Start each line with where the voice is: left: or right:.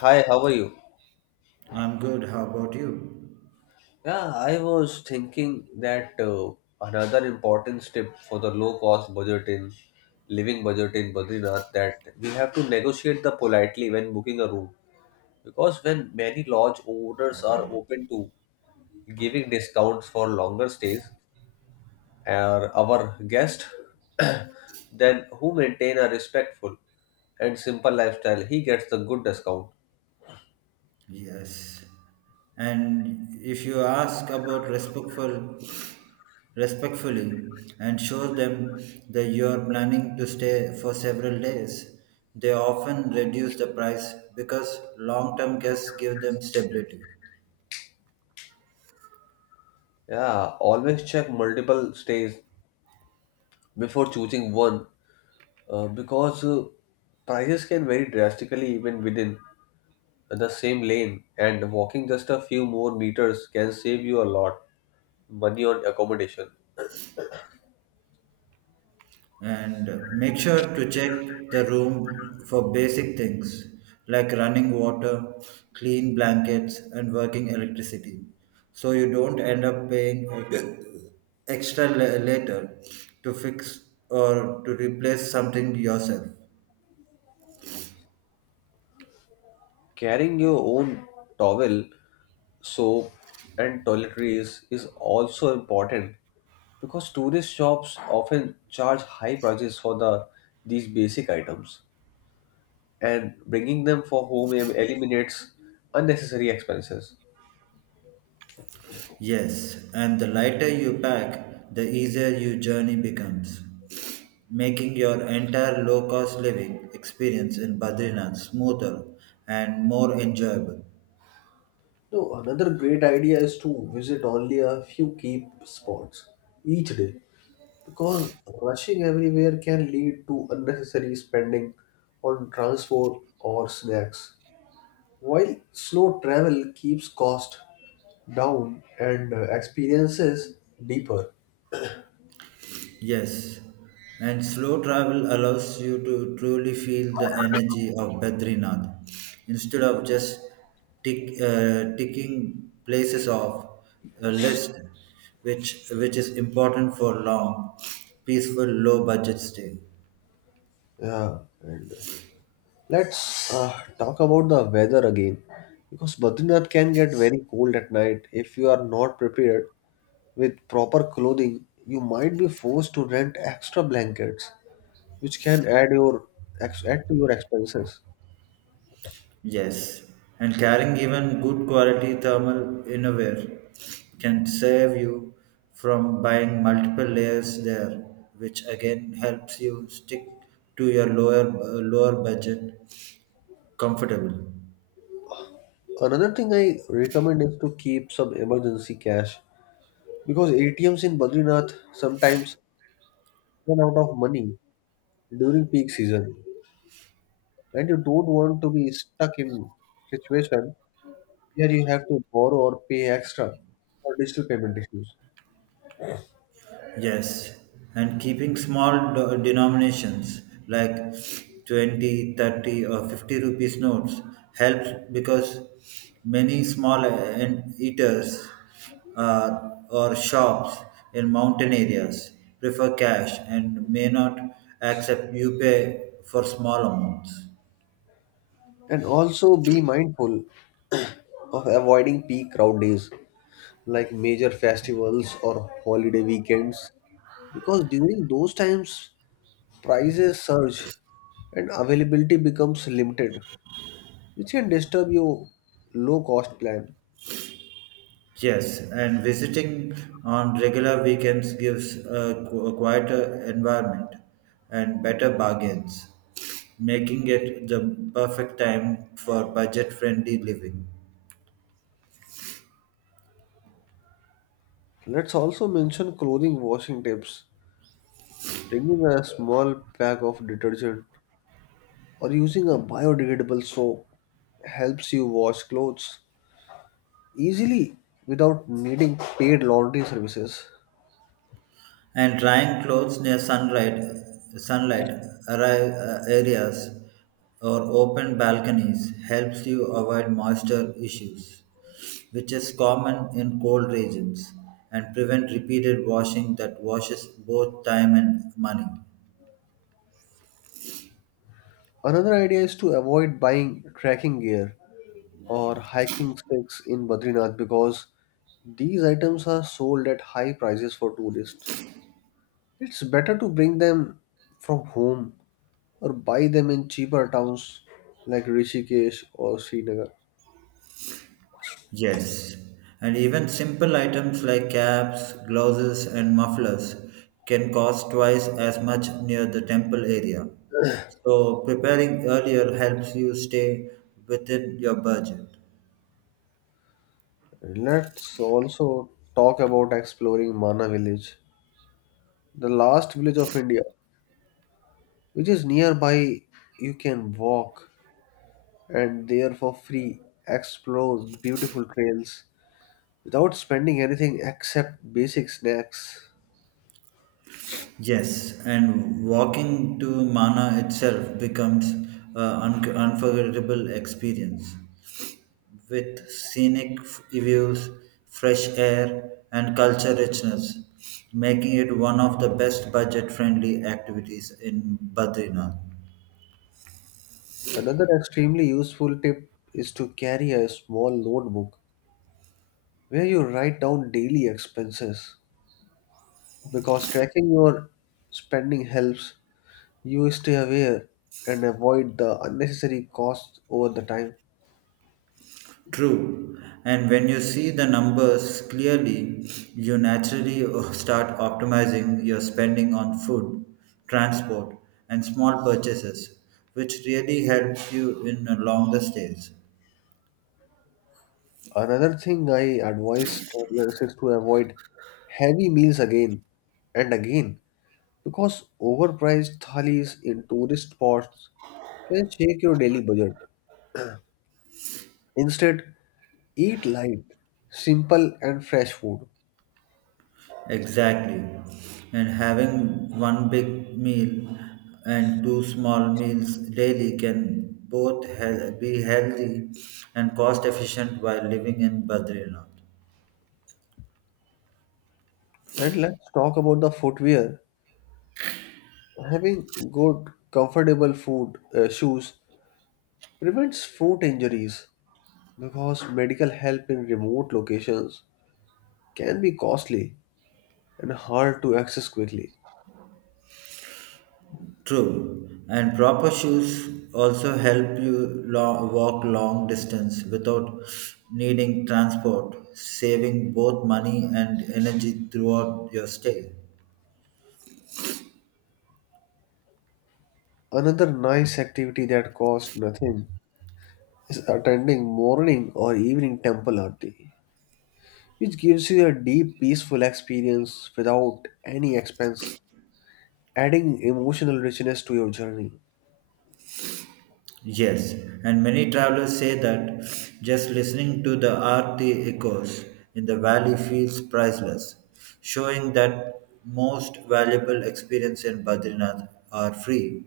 left: Hi, how are you?
right: I'm good. How about you?
left: Yeah, I was thinking that another important step for the low cost budget in living budget in Badrinath that we have to negotiate the politely when booking a room, because when many lodge owners are open to giving discounts for longer stays or our guest then who maintain a respectful and simple lifestyle, he gets the good discount.
right: Yes. And if you ask about respectfully, and show them that you are planning to stay for several days, they often reduce the price because long-term guests give them stability.
left: Yeah, always check multiple stays before choosing one, because prices can vary drastically even within the same lane, and walking just a few more meters can save you a lot money on accommodation.
right: And make sure to check the room for basic things like running water, clean blankets, and working electricity so you don't end up paying extra later to fix or to replace something yourself.
left: Carrying your own towel, soap, and toiletries is also important because tourist shops often charge high prices for the these basic items, and bringing them for home eliminates unnecessary expenses.
right: Yes, and the lighter you pack, the easier your journey becomes, making your entire low cost living experience in Badrinath smoother and more enjoyable.
left: No, another great idea is to visit only a few key spots each day, because rushing everywhere can lead to unnecessary spending on transport or snacks. While slow travel keeps cost down and experiences deeper.
right: Yes, and slow travel allows you to truly feel the energy of Badrinath instead of just ticking places off a list, which is important for long, peaceful, low budget stay.
left: Yeah, and let's talk about the weather again, because Badrinath can get very cold at night if you are not prepared. With proper clothing, you might be forced to rent extra blankets, which can add your add to your expenses.
right: Yes, and carrying even good quality thermal innerwear can save you from buying multiple layers there, which again helps you stick to your lower budget comfortably.
left: Another thing I recommend is to keep some emergency cash because ATMs in Badrinath sometimes run out of money during peak season, and you don't want to be stuck in situation where you have to borrow or pay extra for digital payment issues.
right: Yes, and keeping small denominations like 20, 30, or 50 rupees notes helps because many small and eaters or shops in mountain areas prefer cash and may not accept UPI for small amounts.
left: And also be mindful of avoiding peak crowd days like major festivals or holiday weekends, because during those times prices surge and availability becomes limited, which can disturb your low cost plan.
right: Yes, and visiting on regular weekends gives a quieter environment and better bargains, making it the perfect time for budget-friendly living.
left: Let's also mention clothing washing tips. Bringing a small pack of detergent or using a biodegradable soap helps you wash clothes easily without needing paid laundry services.
right: And drying clothes near sunlight arri- areas or open balconies helps you avoid moisture issues, which is common in cold regions, and prevent repeated washing that washes both time and money.
left: Another idea is to avoid buying trekking gear or hiking sticks in Badrinath because these items are sold at high prices for tourists. It's better to bring them from home or buy them in cheaper towns like Rishikesh or Srinagar.
right: Yes, and even simple items like caps, gloves, and mufflers can cost twice as much near the temple area. So, preparing earlier helps you stay within your budget.
left: Let's also talk about exploring Mana village, the last village of India, which is nearby. You can walk and there for free, explore the beautiful trails without spending anything except basic snacks.
right: Yes, and walking to Mana itself becomes an unforgettable experience, with scenic views, fresh air, and culture richness, making it one of the best budget friendly activities in Badrinath.
left: Another extremely useful tip is to carry a small notebook where you write down daily expenses, because tracking your spending helps you stay aware and avoid the unnecessary costs over the time.
right: True. And when you see the numbers clearly, you naturally start optimizing your spending on food, transport, and small purchases, which really helps you in longer stays.
left: Another thing I advise travelers is to avoid heavy meals again and again, because overpriced thalis in tourist spots can shake your daily budget. Instead, eat light, simple, and fresh food.
right: Exactly. And having one big meal and two small meals daily can be healthy and cost efficient while living in Badrinath.
left: And let's talk about the footwear. Having good, comfortable food shoes prevents foot injuries because medical help in remote locations can be costly and hard to access quickly.
right: True. And proper shoes also help you walk long distance without needing transport, saving both money and energy throughout your stay.
left: Another nice activity that costs nothing is attending morning or evening temple aarti, which gives you a deep, peaceful experience without any expense, adding emotional richness to your journey.
right: Yes, and many travelers say that just listening to the earthy echoes in the valley feels priceless, showing that most valuable experience in Badrinath are free.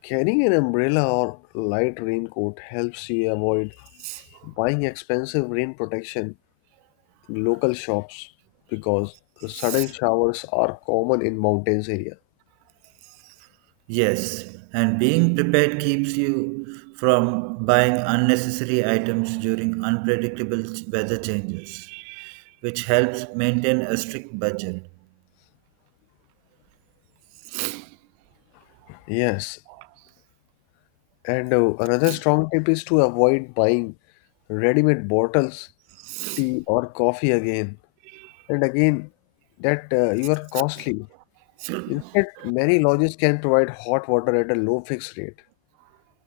left: Carrying an umbrella or light raincoat helps you avoid buying expensive rain protection in local shops because sudden showers are common in mountains area.
right: Yes, and being prepared keeps you from buying unnecessary items during unpredictable weather changes, which helps maintain a strict budget.
left: Yes, and another strong tip is to avoid buying ready-made bottles, tea or coffee again and again that you are costly. Instead, many lodges can provide hot water at a low fixed rate,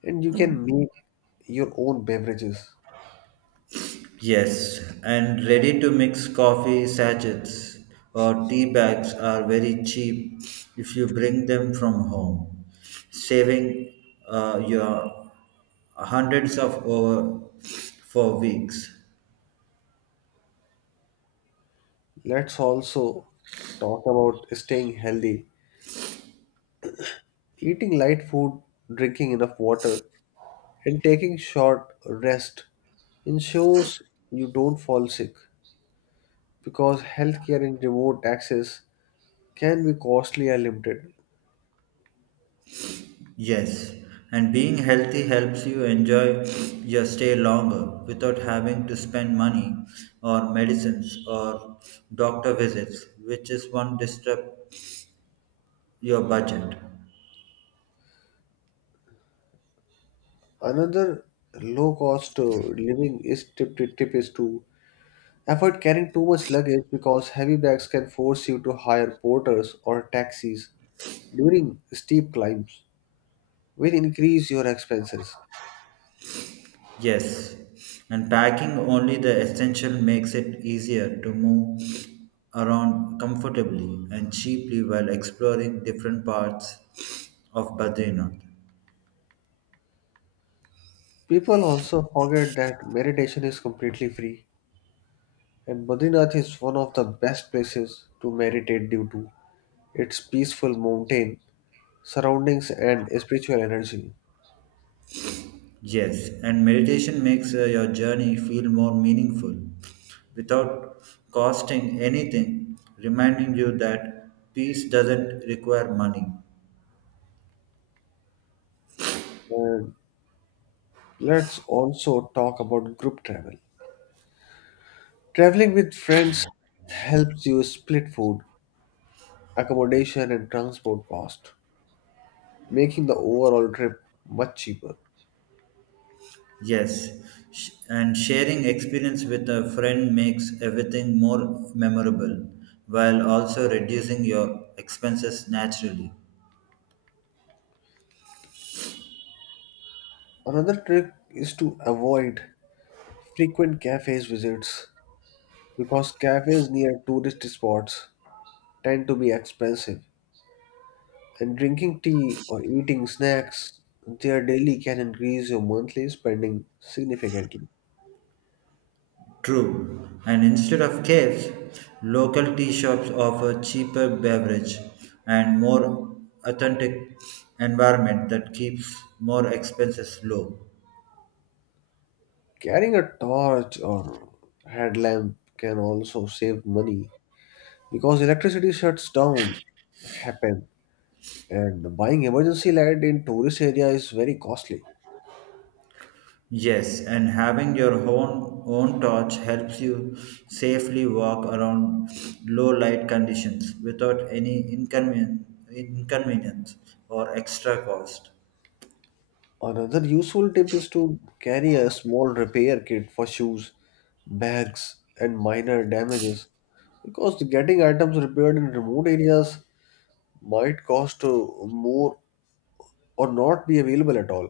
left: and you can make your own beverages.
right: Yes, and ready to mix coffee sachets or tea bags are very cheap if you bring them from home, saving your hundreds of over for weeks.
left: Let's also talk about staying healthy. Eating light food, drinking enough water, and taking short rest ensures you don't fall sick, because healthcare and remote access can be costly and limited.
right: Yes, and being healthy helps you enjoy your stay longer without having to spend money or medicines or doctor visits, which is one disrupt your budget.
left: Another low cost living is tip is to avoid carrying too much luggage, because heavy bags can force you to hire porters or taxis during steep climbs, which increase your expenses.
right: Yes, and packing only the essential makes it easier to move around comfortably and cheaply while exploring different parts of Badrinath.
left: People also forget that meditation is completely free, and Badrinath is one of the best places to meditate due to its peaceful mountain surroundings and spiritual energy.
right: Yes, and meditation makes your journey feel more meaningful without costing anything, reminding you that peace doesn't require money.
left: And let's also talk about group travel. Traveling with friends helps you split food, accommodation, and transport cost, making the overall trip much cheaper.
right: Yes, and sharing experience with a friend makes everything more memorable while also reducing your expenses naturally.
left: Another trick is to avoid frequent cafes visits, because cafes near tourist spots tend to be expensive, and drinking tea or eating snacks there daily can increase your monthly spending significantly.
right: True, and instead of caves, local tea shops offer cheaper beverage and more authentic environment that keeps more expenses low.
left: Carrying a torch or headlamp can also save money because electricity shuts down happen. And buying emergency light in tourist area is very costly.
right: Yes, and having your own torch helps you safely walk around low light conditions without any inconvenience or extra cost.
left: Another useful tip is to carry a small repair kit for shoes, bags, and minor damages, because getting items repaired in remote areas might cost more or not be available at all.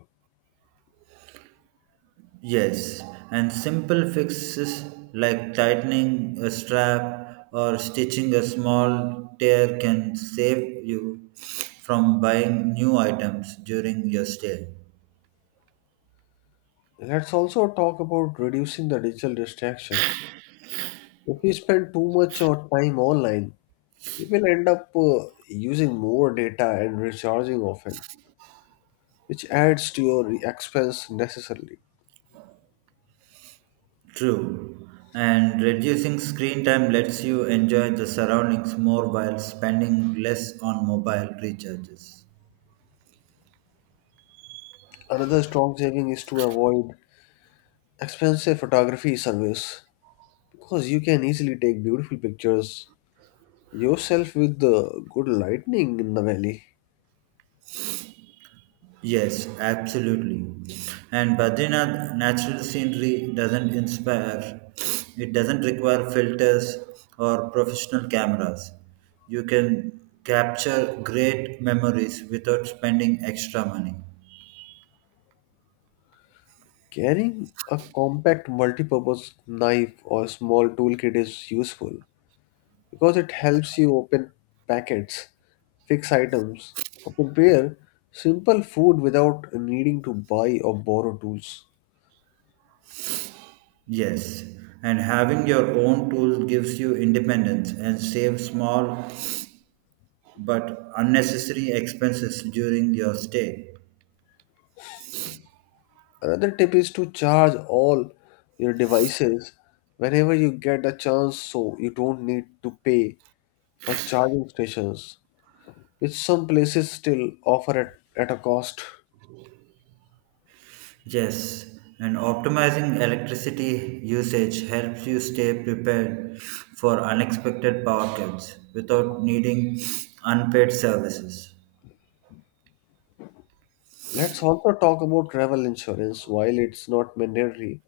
right: Yes, and simple fixes like tightening a strap or stitching a small tear can save you from buying new items during your stay.
left: Let's also talk about reducing the digital distractions. If we spend too much of time online, we will end up using more data and recharging often, which adds to your expense necessarily.
right: True. And reducing screen time lets you enjoy the surroundings more while spending less on mobile recharges.
left: Another strong saving is to avoid expensive photography service, because you can easily take beautiful pictures yourself with the good lighting in the valley.
right: Yes, absolutely. And Badrinath natural scenery doesn't inspire, it doesn't require filters or professional cameras. You can capture great memories without spending extra money.
left: Carrying a compact multi-purpose knife or small toolkit is useful because it helps you open packets, fix items, or prepare simple food without needing to buy or borrow tools.
right: Yes, and having your own tools gives you independence and saves small but unnecessary expenses during your stay.
left: Another tip is to charge all your devices whenever you get a chance, so you don't need to pay for charging stations, which some places still offer at a cost.
right: Yes, and optimizing electricity usage helps you stay prepared for unexpected power cuts without needing unpaid services.
left: Let's also talk about travel insurance. While it's not mandatory,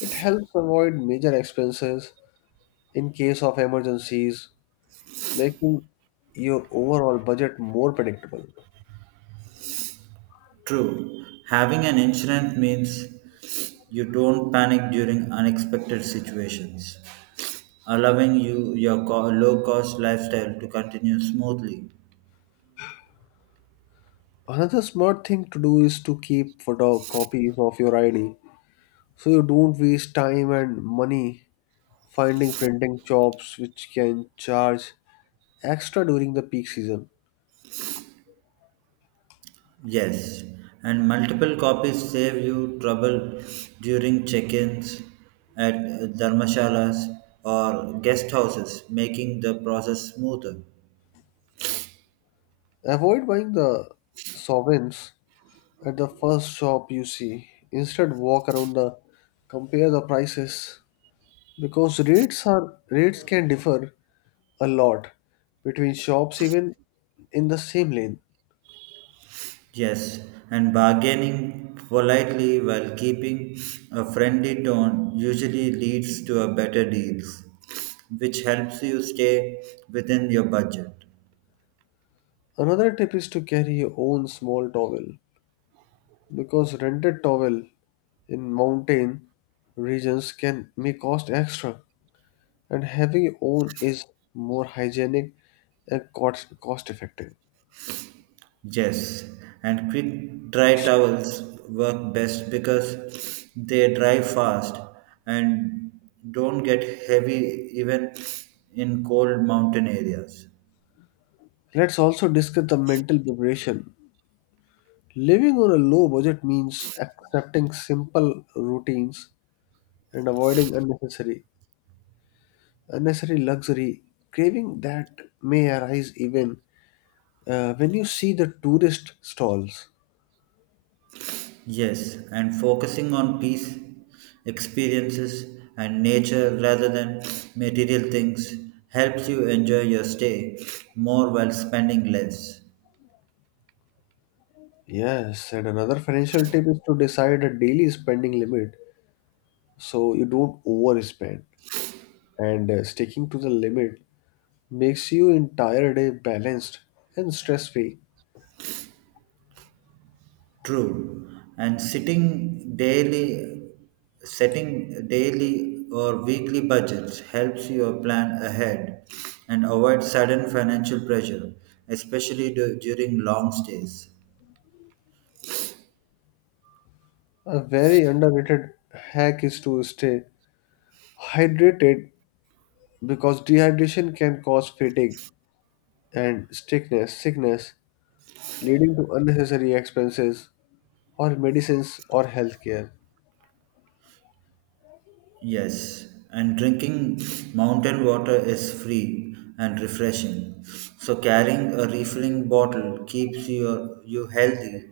left: it helps avoid major expenses in case of emergencies, making your overall budget more predictable.
right: True, having an insurance means you don't panic during unexpected situations, allowing you your low cost lifestyle to continue smoothly.
left: Another smart thing to do is to keep photocopies of your ID, so you don't waste time and money finding printing shops, which can charge extra during the peak season.
right: Yes, and multiple copies save you trouble during check ins at dharmashalas or guest houses, making the process smoother.
left: Avoid buying the sovereigns at the first shop you see. Instead walk around the compare the prices, because rates can differ a lot between shops even in the same lane.
right: Yes, and bargaining politely while keeping a friendly tone usually leads to a better deals, which helps you stay within your budget.
left: Another tip is to carry your own small towel, because rented towel in mountain regions can may cost extra, and having your own is more hygienic and cost effective.
right: Yes, and quick dry towels work best because they dry fast and don't get heavy even in cold mountain areas.
left: Let's also discuss the mental preparation. Living on a low budget means accepting simple routines and avoiding unnecessary luxury craving that may arise even when you see the tourist stalls.
right: Yes, and focusing on peace, experiences, and nature rather than material things helps you enjoy your stay more while spending less.
left: Yes, and another financial tip is to decide a daily spending limit so you don't overspend. And sticking to the limit makes your entire day balanced and stress-free.
right: True. And setting daily or weekly budgets helps you plan ahead and avoid sudden financial pressure, especially during long stays.
left: A very underrated hack is to stay hydrated because dehydration can cause fatigue and sickness, leading to unnecessary expenses or medicines or healthcare.
right: Yes, and drinking mountain water is free and refreshing. So carrying a refilling bottle keeps you healthy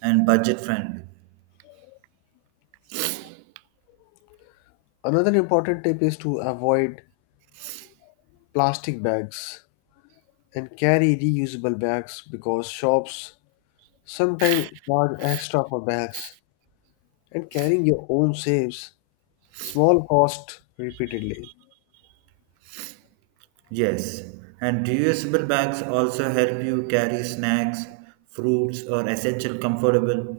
right: and budget friendly.
left: Another important tip is to avoid plastic bags and carry reusable bags, because shops sometimes charge extra for bags, and carrying your own saves small cost repeatedly.
right: Yes, and reusable bags also help you carry snacks, fruits, or essential comfortable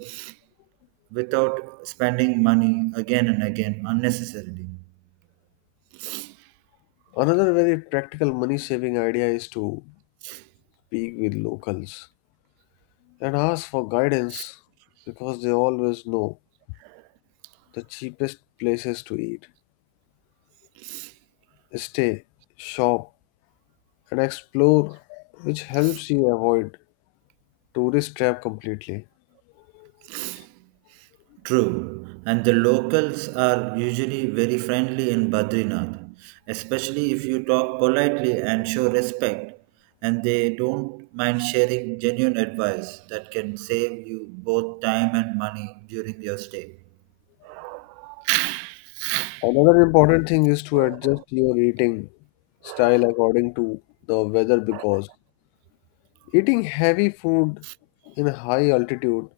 right: without spending money again and again unnecessarily.
left: Another very practical money saving idea is to speak with locals and ask for guidance, because they always know the cheapest places to eat, stay, shop, and explore, which helps you avoid tourist trap completely.
right: True, and the locals are usually very friendly in Badrinath, especially if you talk politely and show respect, and they don't mind sharing genuine advice that can save you both time and money during your stay.
left: Another important thing is to adjust your eating style according to the weather, because eating heavy food in high altitude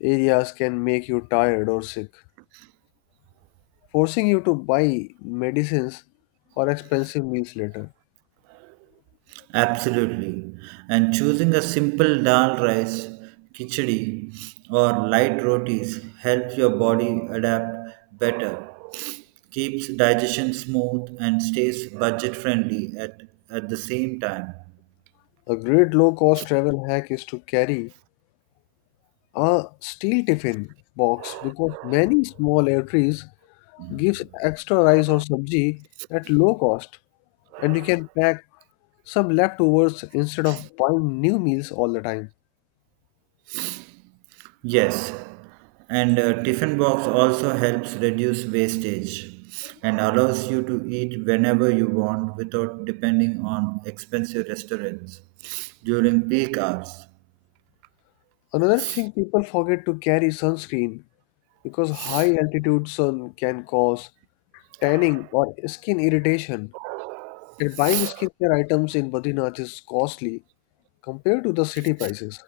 left: areas can make you tired or sick, forcing you to buy medicines or expensive meals later.
right: Absolutely. And choosing a simple dal rice, khichdi, or light rotis helps your body adapt better, keeps digestion smooth, and stays budget friendly at the same time.
left: A great low cost travel hack is to carry a steel tiffin box, because many small airtrays gives extra rice or sabji at low cost, and you can pack some leftovers instead of buying new meals all the time.
right: Yes, and tiffin box also helps reduce wastage and allows you to eat whenever you want without depending on expensive restaurants during peak hours.
left: Another thing people forget to carry sunscreen, because high altitude sun can cause tanning or skin irritation. And buying skincare items in Badrinath is costly compared to the city prices.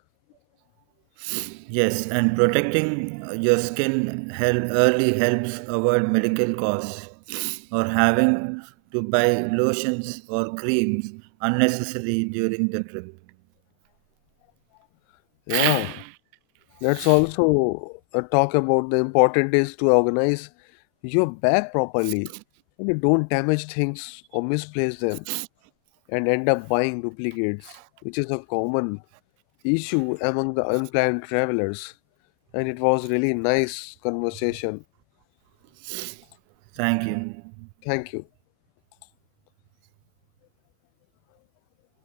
right: Yes, and protecting your skin early helps avoid medical costs or having to buy lotions or creams unnecessarily during the trip.
left: Yeah, let's also talk about the important is to organize your bag properly, and you know, don't damage things or misplace them and end up buying duplicates, which is a common issue among the unplanned travelers. And it was really nice conversation.
right: Thank
left: Okay.
right: you.
left: Thank you.